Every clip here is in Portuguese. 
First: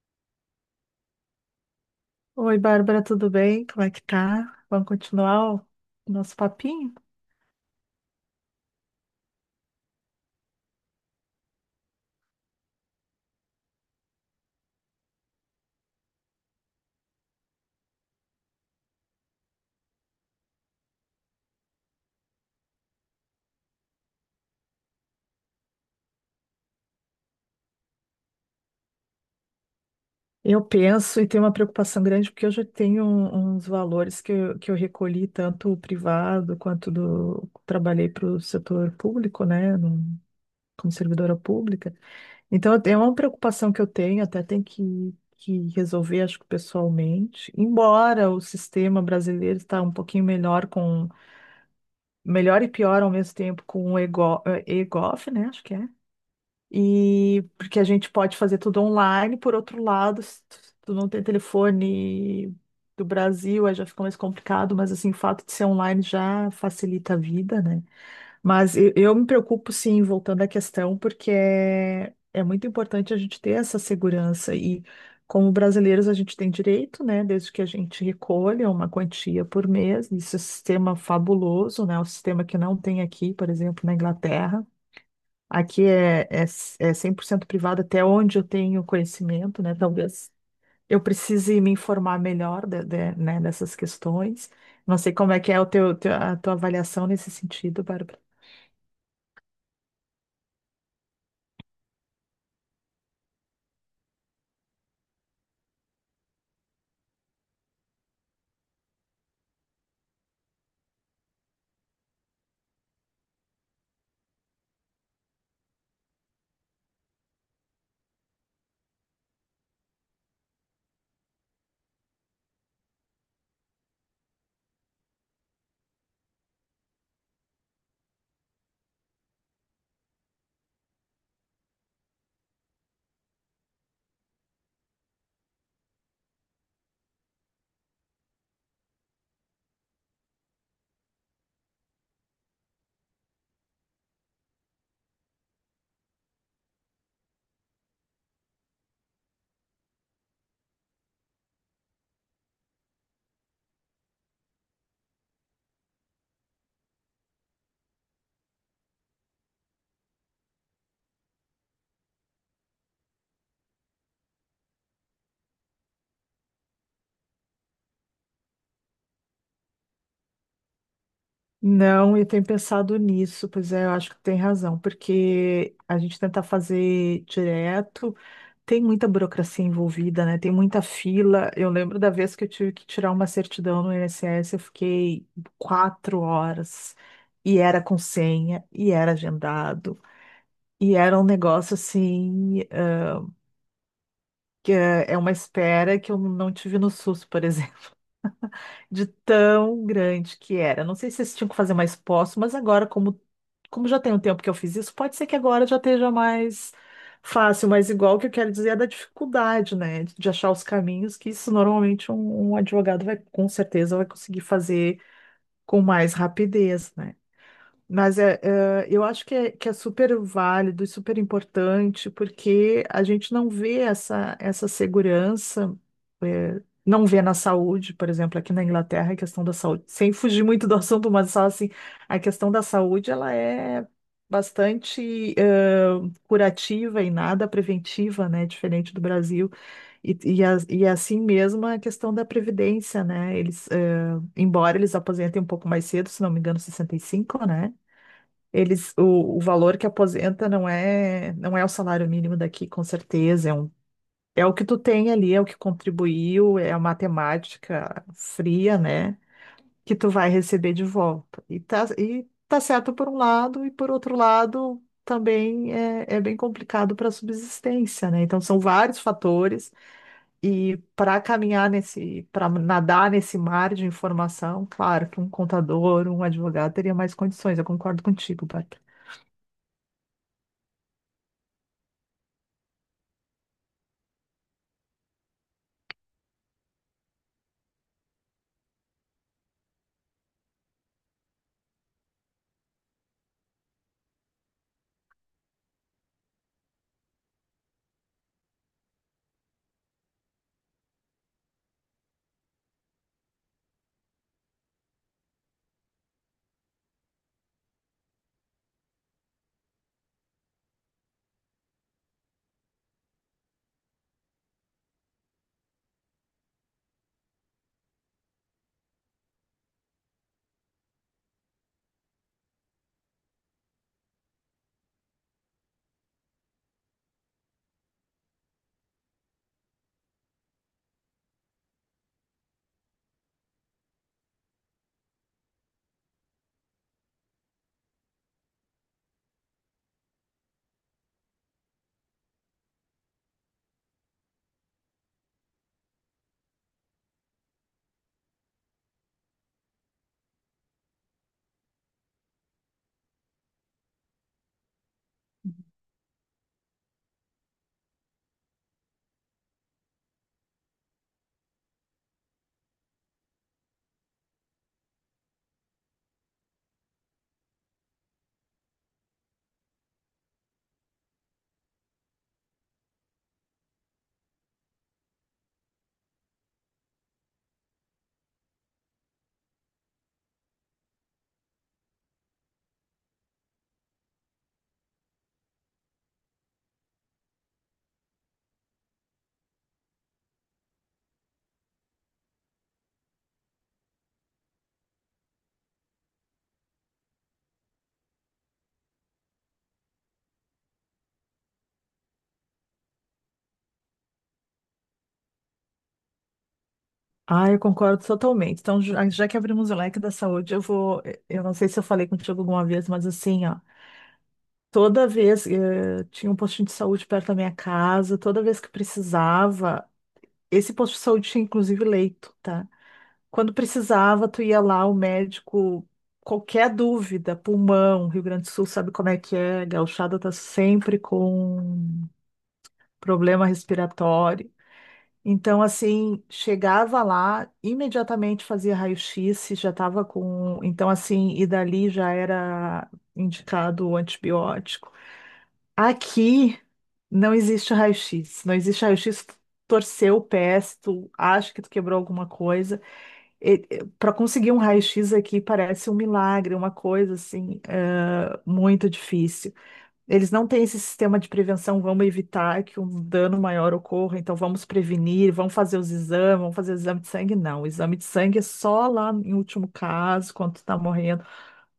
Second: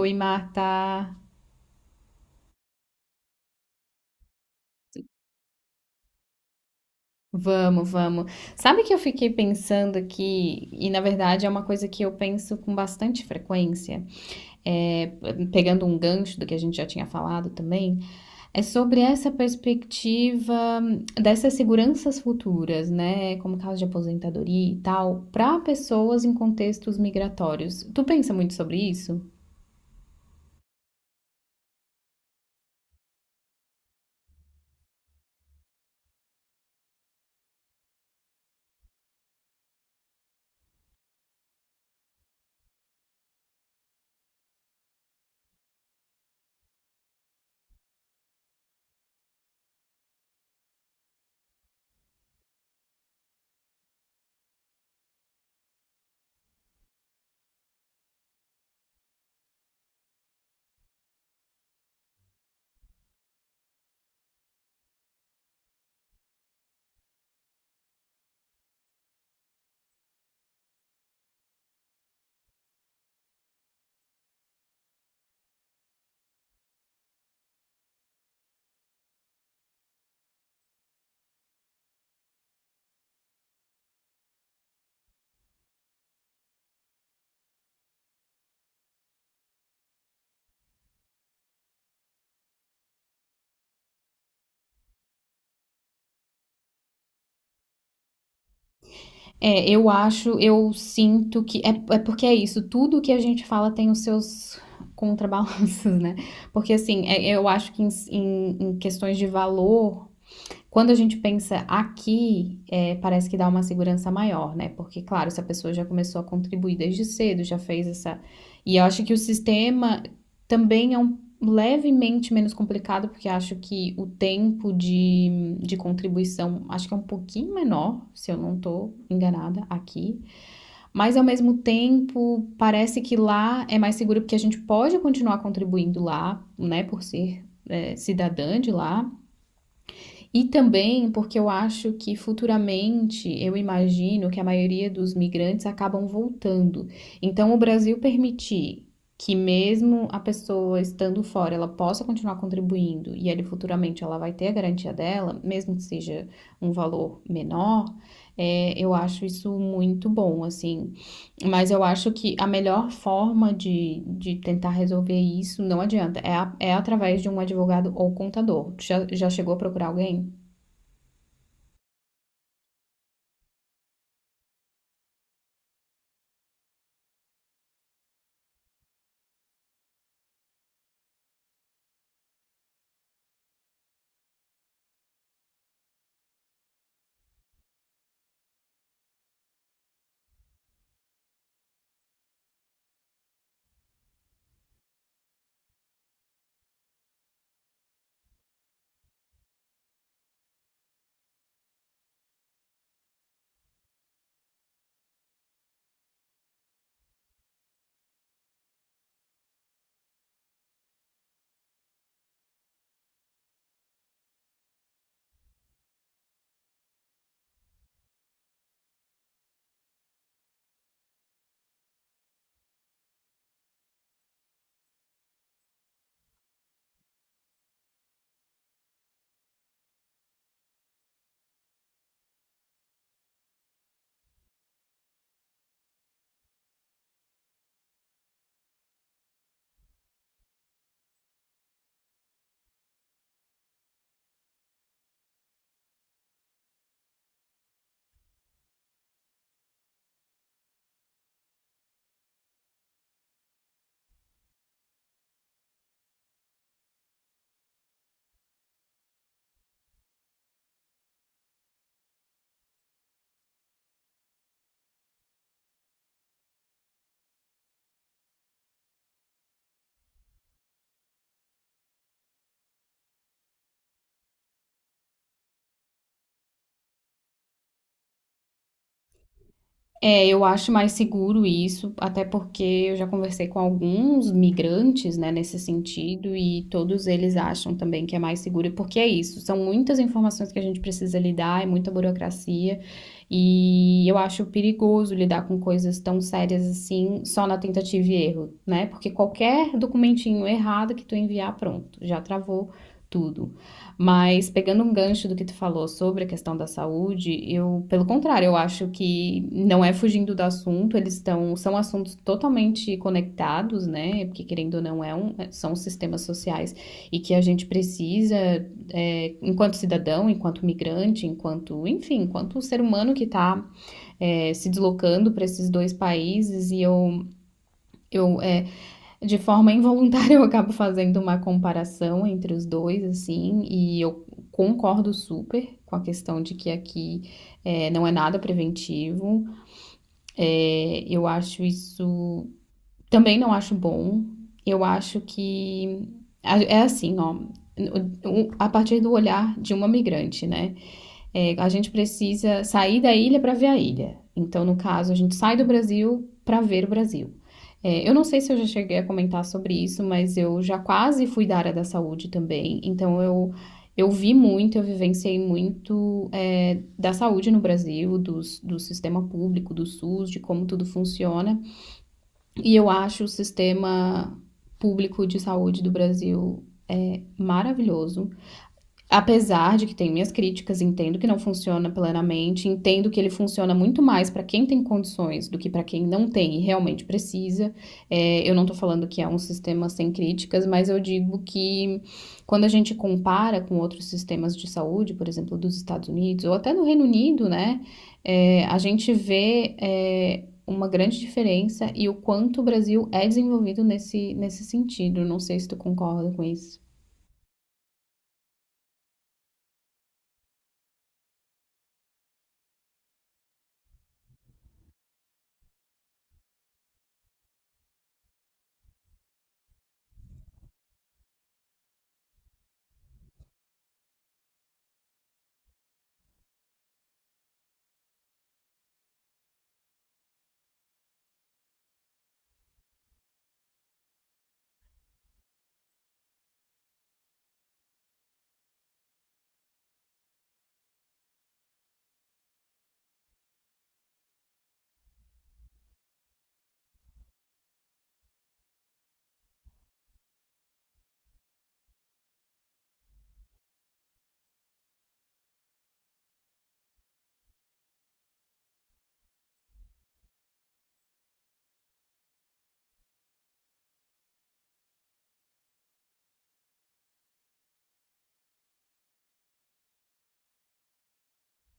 Oi, Marta. Oi, Bárbara, tudo bem? Como é que tá? Vamos continuar o nosso papinho? Vamos, vamos. Sabe que eu fiquei pensando aqui, e na verdade é uma coisa que eu penso com bastante frequência, é, pegando um gancho do que a gente já tinha falado também, é sobre essa perspectiva dessas seguranças futuras, né? Como caso de aposentadoria e tal, para pessoas em contextos migratórios. Tu pensa muito sobre isso? Eu penso e tenho uma preocupação grande porque eu já tenho uns valores que eu recolhi tanto o privado quanto do trabalhei para o setor público, né, como servidora pública. Então eu é uma preocupação que eu tenho, até tem que resolver, acho que pessoalmente. Embora o sistema brasileiro está um pouquinho melhor com melhor e pior ao mesmo tempo com o EGO, EGOF, né, acho que é. E porque a gente pode fazer tudo online, por outro lado, se tu não tem telefone do Brasil, aí já fica mais complicado, mas assim, o fato de ser online já facilita a vida, né? Mas eu me preocupo, sim, voltando à questão, porque é muito importante a gente ter essa segurança e como brasileiros a gente tem direito, né, desde que a gente recolha uma quantia por mês, isso é um sistema fabuloso, né, o sistema que não tem aqui, por exemplo, na Inglaterra. Aqui é 100% privado, até onde eu tenho conhecimento, né? Talvez eu precise me informar melhor né, dessas questões. Não sei como é que é o a tua avaliação nesse sentido, Bárbara. É, eu acho, eu sinto que. É, é porque é isso, tudo que a gente fala tem os seus contrabalanços, né? Porque, assim, eu acho que em questões de valor, quando a gente pensa aqui, parece que dá uma segurança maior, né? Porque, claro, se a pessoa já começou a contribuir desde cedo, já fez essa. E eu acho que o sistema também é um levemente menos complicado, porque acho que o tempo de contribuição acho que é um pouquinho menor, se eu não estou enganada aqui. Mas ao mesmo tempo, parece que lá é mais seguro porque a gente pode continuar contribuindo lá, né? Por ser cidadã de lá. E também porque eu acho que futuramente eu imagino que a maioria dos migrantes acabam voltando. Então, o Brasil permitir que mesmo a pessoa estando fora, ela possa continuar contribuindo e ele futuramente ela vai ter a garantia dela, mesmo que seja um valor menor, é, eu acho isso muito bom, assim. Mas eu acho que a melhor forma de tentar resolver isso, não adianta, é através de um advogado ou contador. Já, já chegou a procurar alguém? Não, eu tenho pensado nisso, pois é, eu acho que tem razão, porque a gente tenta fazer direto. Tem muita burocracia envolvida, né? Tem muita fila. Eu lembro da vez que eu tive que tirar uma certidão no INSS, eu fiquei 4 horas e era com senha e era agendado e era um negócio assim, que é uma espera que eu não tive no SUS, por exemplo, de tão grande que era. Não sei se vocês tinham que fazer mais poço, mas agora, como já tem um tempo que eu fiz isso, pode ser que agora já esteja mais fácil, mas igual o que eu quero dizer é da dificuldade, né? De achar os caminhos, que isso normalmente um advogado vai, com certeza, vai conseguir fazer com mais rapidez, né? Mas eu acho que que é super válido e super importante, porque a gente não vê essa segurança, não vê na saúde, por exemplo, aqui na Inglaterra, a questão da saúde, sem fugir muito do assunto, mas só assim, a questão da saúde, ela é bastante curativa e nada preventiva, né, diferente do Brasil, e é assim mesmo a questão da previdência, né, eles, embora eles aposentem um pouco mais cedo, se não me engano, 65, né, o valor que aposenta não é, não é o salário mínimo daqui, com certeza. É um, é o que tu tem ali, é o que contribuiu, é a matemática fria, né? Que tu vai receber de volta. E tá certo por um lado, e por outro lado, também é bem complicado para a subsistência, né? Então são vários fatores, e para caminhar nesse, para nadar nesse mar de informação, claro que um contador, um advogado teria mais condições. Eu concordo contigo, Bárbara. É, eu acho mais seguro isso, até porque eu já conversei com alguns migrantes, né, nesse sentido, e todos eles acham também que é mais seguro, porque é isso, são muitas informações que a gente precisa lidar, é muita burocracia, e eu acho perigoso lidar com coisas tão sérias assim, só na tentativa e erro, né? Porque qualquer documentinho errado que tu enviar, pronto, já travou tudo. Mas pegando um gancho do que tu falou sobre a questão da saúde, eu, pelo contrário, eu acho que não é fugindo do assunto, eles estão, são assuntos totalmente conectados, né? Porque querendo ou não, são sistemas sociais e que a gente precisa, é, enquanto cidadão, enquanto migrante, enquanto, enfim, enquanto ser humano que está, se deslocando para esses dois países, eu é, de forma involuntária, eu acabo fazendo uma comparação entre os dois, assim, e eu concordo super com a questão de que aqui não é nada preventivo. Eu acho isso. Também não acho bom. Eu acho que. É assim, ó. A partir do olhar de uma migrante, né? É, a gente precisa sair da ilha para ver a ilha. Então, no caso, a gente sai do Brasil para ver o Brasil. É, eu não sei se eu já cheguei a comentar sobre isso, mas eu já quase fui da área da saúde também. Então, eu vi muito, eu vivenciei muito da saúde no Brasil, do sistema público, do SUS, de como tudo funciona. E eu acho o sistema público de saúde do Brasil maravilhoso. Apesar de que tem minhas críticas, entendo que não funciona plenamente, entendo que ele funciona muito mais para quem tem condições do que para quem não tem e realmente precisa. É, eu não tô falando que é um sistema sem críticas, mas eu digo que quando a gente compara com outros sistemas de saúde, por exemplo, dos Estados Unidos ou até no Reino Unido, né, é, a gente vê, é, uma grande diferença e o quanto o Brasil é desenvolvido nesse sentido. Não sei se tu concorda com isso. Ah, eu concordo totalmente. Então, já que abrimos o leque da saúde, eu vou. Eu não sei se eu falei contigo alguma vez, mas assim, ó, toda vez tinha um postinho de saúde perto da minha casa, toda vez que precisava, esse posto de saúde tinha inclusive leito, tá? Quando precisava, tu ia lá, o médico, qualquer dúvida, pulmão, Rio Grande do Sul sabe como é que é, gauchada tá sempre com problema respiratório. Então, assim, chegava lá, imediatamente fazia raio-x, se já estava com. Então, assim, e dali já era indicado o antibiótico. Aqui não existe raio-x, não existe raio-x. Tu Torceu o pé, se tu acha que tu quebrou alguma coisa. Para conseguir um raio-x aqui parece um milagre, uma coisa assim, muito difícil. Eles não têm esse sistema de prevenção, vamos evitar que um dano maior ocorra, então vamos prevenir, vamos fazer os exames, vamos fazer o exame de sangue. Não, o exame de sangue é só lá em último caso, quando tu tá morrendo.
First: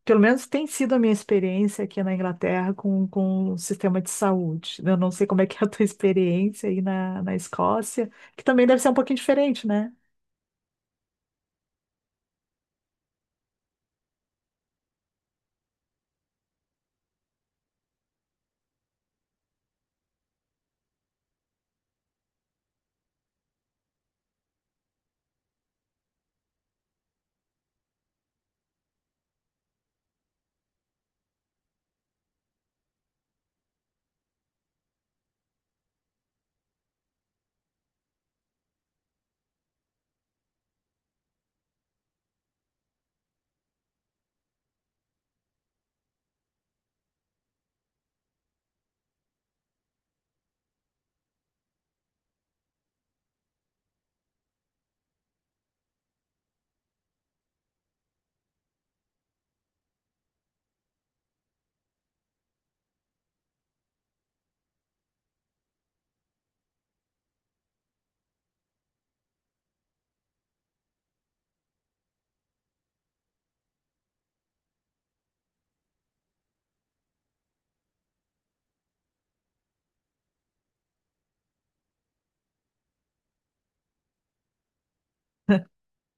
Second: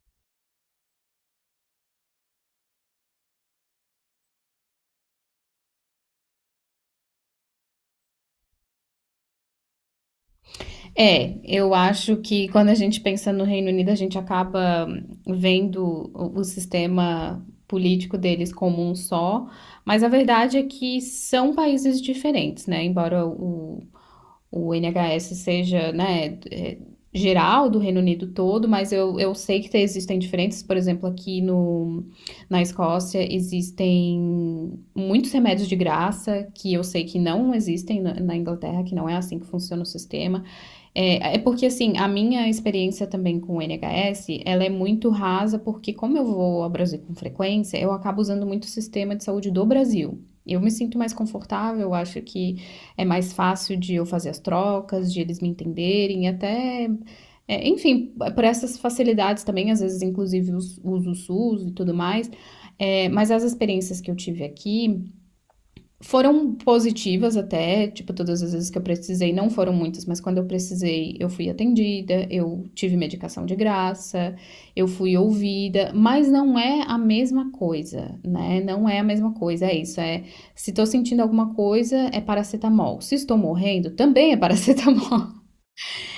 Pelo menos tem sido a minha experiência aqui na Inglaterra com o sistema de saúde. Eu não sei como é que é a tua experiência aí na Escócia, que também deve ser um pouquinho diferente, né? É, eu acho que quando a gente pensa no Reino Unido, a gente acaba vendo o sistema político deles como um só, mas a verdade é que são países diferentes, né? Embora o NHS seja, né, é, geral do Reino Unido todo, mas eu sei que existem diferenças, por exemplo, aqui no, na Escócia existem muitos remédios de graça que eu sei que não existem na Inglaterra, que não é assim que funciona o sistema. É, é porque, assim, a minha experiência também com o NHS, ela é muito rasa, porque como eu vou ao Brasil com frequência, eu acabo usando muito o sistema de saúde do Brasil. Eu me sinto mais confortável, eu acho que é mais fácil de eu fazer as trocas, de eles me entenderem, até, é, enfim, por essas facilidades também, às vezes, inclusive, uso o SUS e tudo mais. É, mas as experiências que eu tive aqui, foram positivas até, tipo, todas as vezes que eu precisei, não foram muitas, mas quando eu precisei, eu fui atendida, eu tive medicação de graça, eu fui ouvida, mas não é a mesma coisa, né? Não é a mesma coisa, é isso, é se tô sentindo alguma coisa, é paracetamol. Se estou morrendo, também é paracetamol.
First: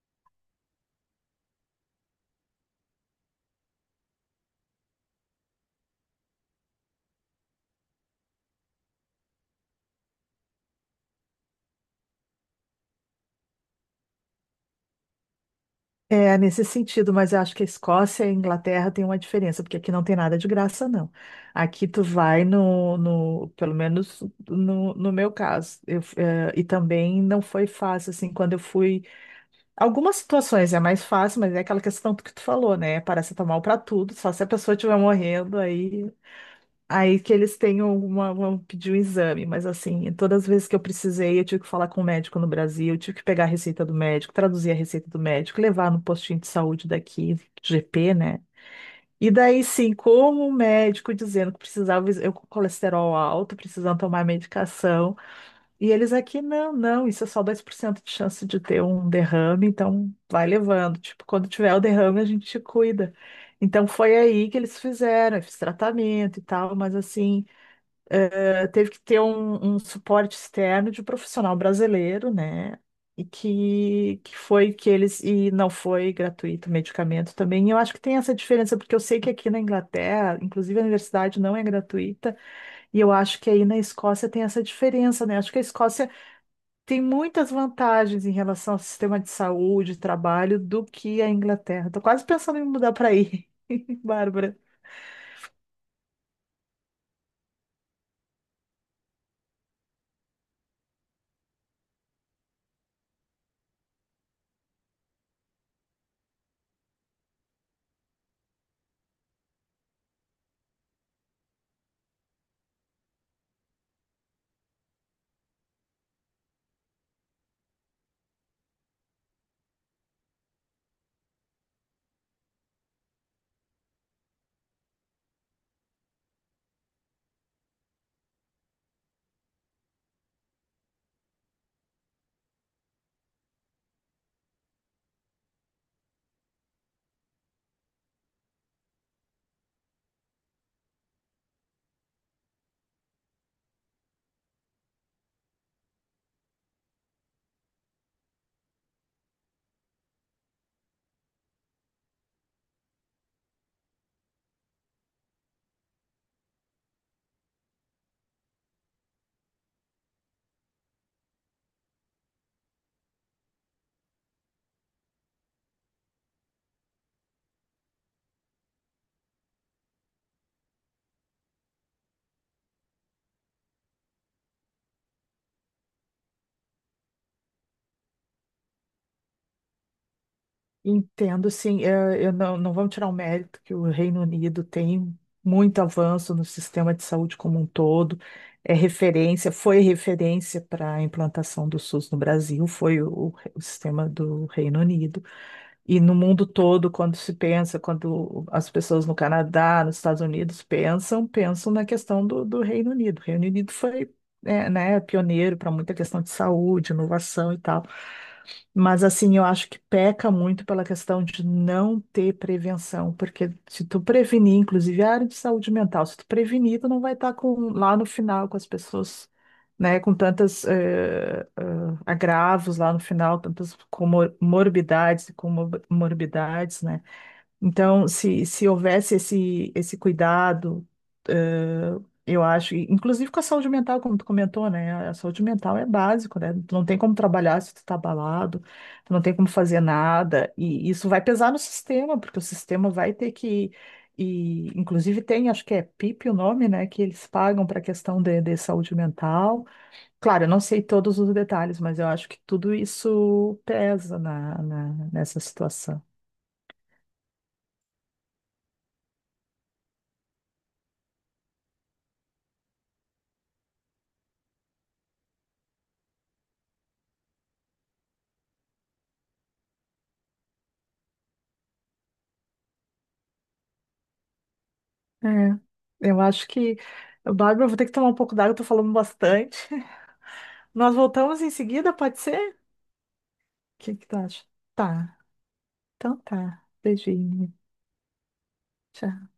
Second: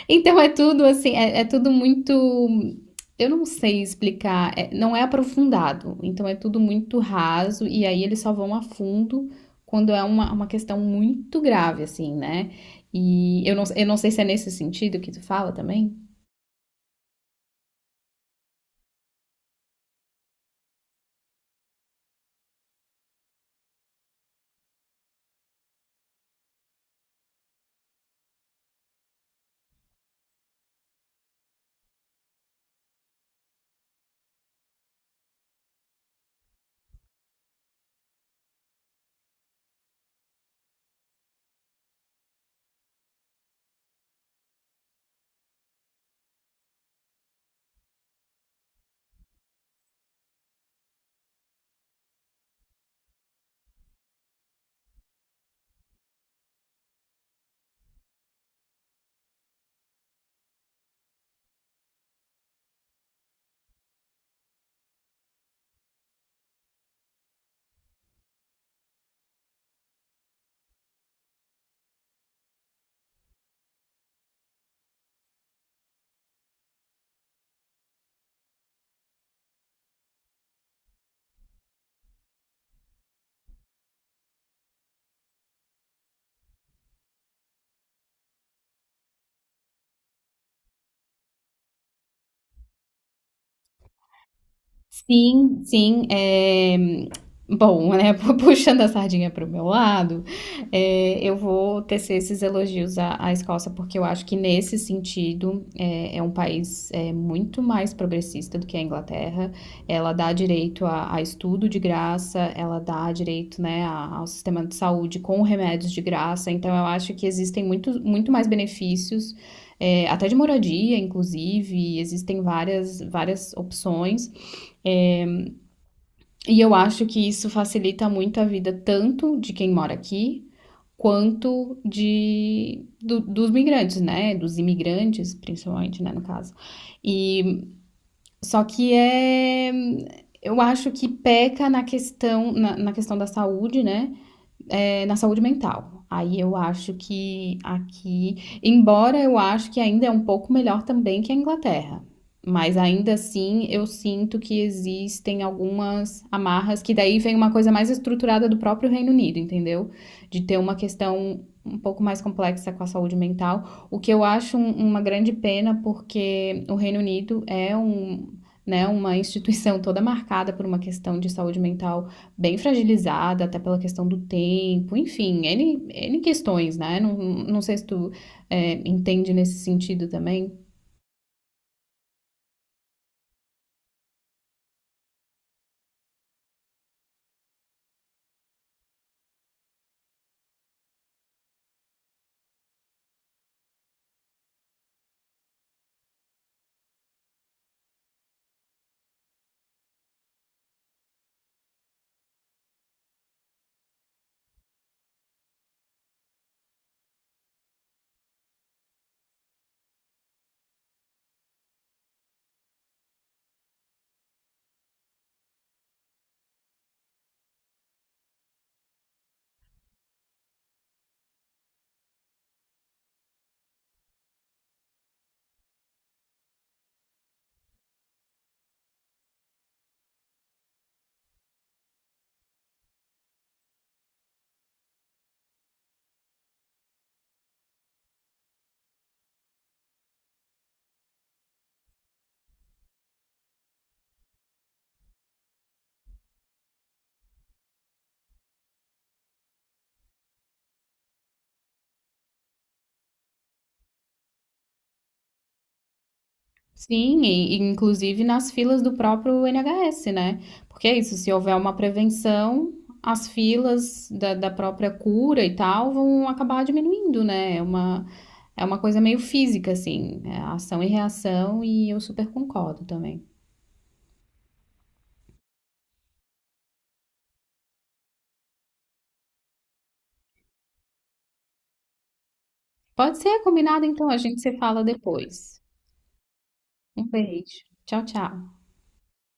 Então é tudo assim, é tudo muito. Eu não sei explicar, não é aprofundado, então é tudo muito raso, e aí eles só vão a fundo quando é uma questão muito grave, assim, né? E eu não sei se é nesse sentido que tu fala também. É, nesse sentido, mas eu acho que a Escócia e a Inglaterra têm uma diferença, porque aqui não tem nada de graça, não. Aqui tu vai pelo menos no meu caso, eu, e também não foi fácil, assim, quando eu fui, algumas situações é mais fácil, mas é aquela questão que tu falou, né, paracetamol pra tudo, só se a pessoa estiver morrendo, aí que eles tenham uma, vão pedir um exame, mas assim, todas as vezes que eu precisei, eu tive que falar com o médico no Brasil, eu tive que pegar a receita do médico, traduzir a receita do médico, levar no postinho de saúde daqui, GP, né? E daí sim, como o médico dizendo que precisava, eu com colesterol alto, precisando tomar medicação, e eles aqui, não, isso é só 2% de chance de ter um derrame, então vai levando. Tipo, quando tiver o derrame, a gente te cuida. Então foi aí que eles fizeram, eu fiz tratamento e tal, mas assim, teve que ter um suporte externo de um profissional brasileiro, né? E que foi que eles, e não foi gratuito o medicamento também. E eu acho que tem essa diferença, porque eu sei que aqui na Inglaterra, inclusive a universidade não é gratuita, e eu acho que aí na Escócia tem essa diferença, né? Acho que a Escócia tem muitas vantagens em relação ao sistema de saúde, trabalho, do que a Inglaterra. Tô quase pensando em mudar para aí, Bárbara. Sim, sim, bom, né, puxando a sardinha para o meu lado, eu vou tecer esses elogios à Escócia, porque eu acho que nesse sentido, é um país, muito mais progressista do que a Inglaterra. Ela dá direito a estudo de graça, ela dá direito, né, a ao sistema de saúde com remédios de graça, então eu acho que existem muito mais benefícios, até de moradia inclusive, existem várias opções. E eu acho que isso facilita muito a vida tanto de quem mora aqui, quanto de dos migrantes, né? Dos imigrantes, principalmente, né, no caso. E só que é eu acho que peca na na questão da saúde, né? é, na saúde mental. Aí eu acho que aqui, embora eu acho que ainda é um pouco melhor também que a Inglaterra, mas ainda assim eu sinto que existem algumas amarras que daí vem uma coisa mais estruturada do próprio Reino Unido, entendeu? De ter uma questão um pouco mais complexa com a saúde mental, o que eu acho uma grande pena porque o Reino Unido é um, né, uma instituição toda marcada por uma questão de saúde mental bem fragilizada, até pela questão do tempo, enfim, N questões, né? Não sei se tu entende nesse sentido também. Entendo, sim. Eu não, não vamos tirar o mérito que o Reino Unido tem muito avanço no sistema de saúde como um todo. É referência, foi referência para a implantação do SUS no Brasil, foi o sistema do Reino Unido. E no mundo todo, quando se pensa, quando as pessoas no Canadá, nos Estados Unidos pensam, pensam na questão do, do Reino Unido. O Reino Unido foi, né, pioneiro para muita questão de saúde, inovação e tal. Mas assim, eu acho que peca muito pela questão de não ter prevenção, porque se tu prevenir, inclusive a área de saúde mental, se tu prevenir, tu não vai estar com, lá no final com as pessoas, né, com tantas agravos lá no final, tantas morbidades e comorbidades, né? Então, se houvesse esse cuidado, eh, eu acho, e inclusive com a saúde mental, como tu comentou, né? A saúde mental é básico, né? Tu não tem como trabalhar se tu tá abalado, tu não tem como fazer nada, e isso vai pesar no sistema, porque o sistema vai ter que, e inclusive tem, acho que é PIP o nome, né? Que eles pagam para a questão de saúde mental. Claro, eu não sei todos os detalhes, mas eu acho que tudo isso pesa nessa situação. Sim, e inclusive nas filas do próprio NHS, né? Porque é isso, se houver uma prevenção, as filas da própria cura e tal vão acabar diminuindo, né? É uma coisa meio física, assim, é ação e reação, e eu super concordo também. É, eu acho que, Bárbara, eu vou ter que tomar um pouco d'água, eu tô falando bastante. Nós voltamos em seguida, pode ser? Pode ser O combinado, que que então, tu a gente acha? se fala Tá, depois. então tá. Um Beijinho. beijo. Tchau, tchau. Tchau.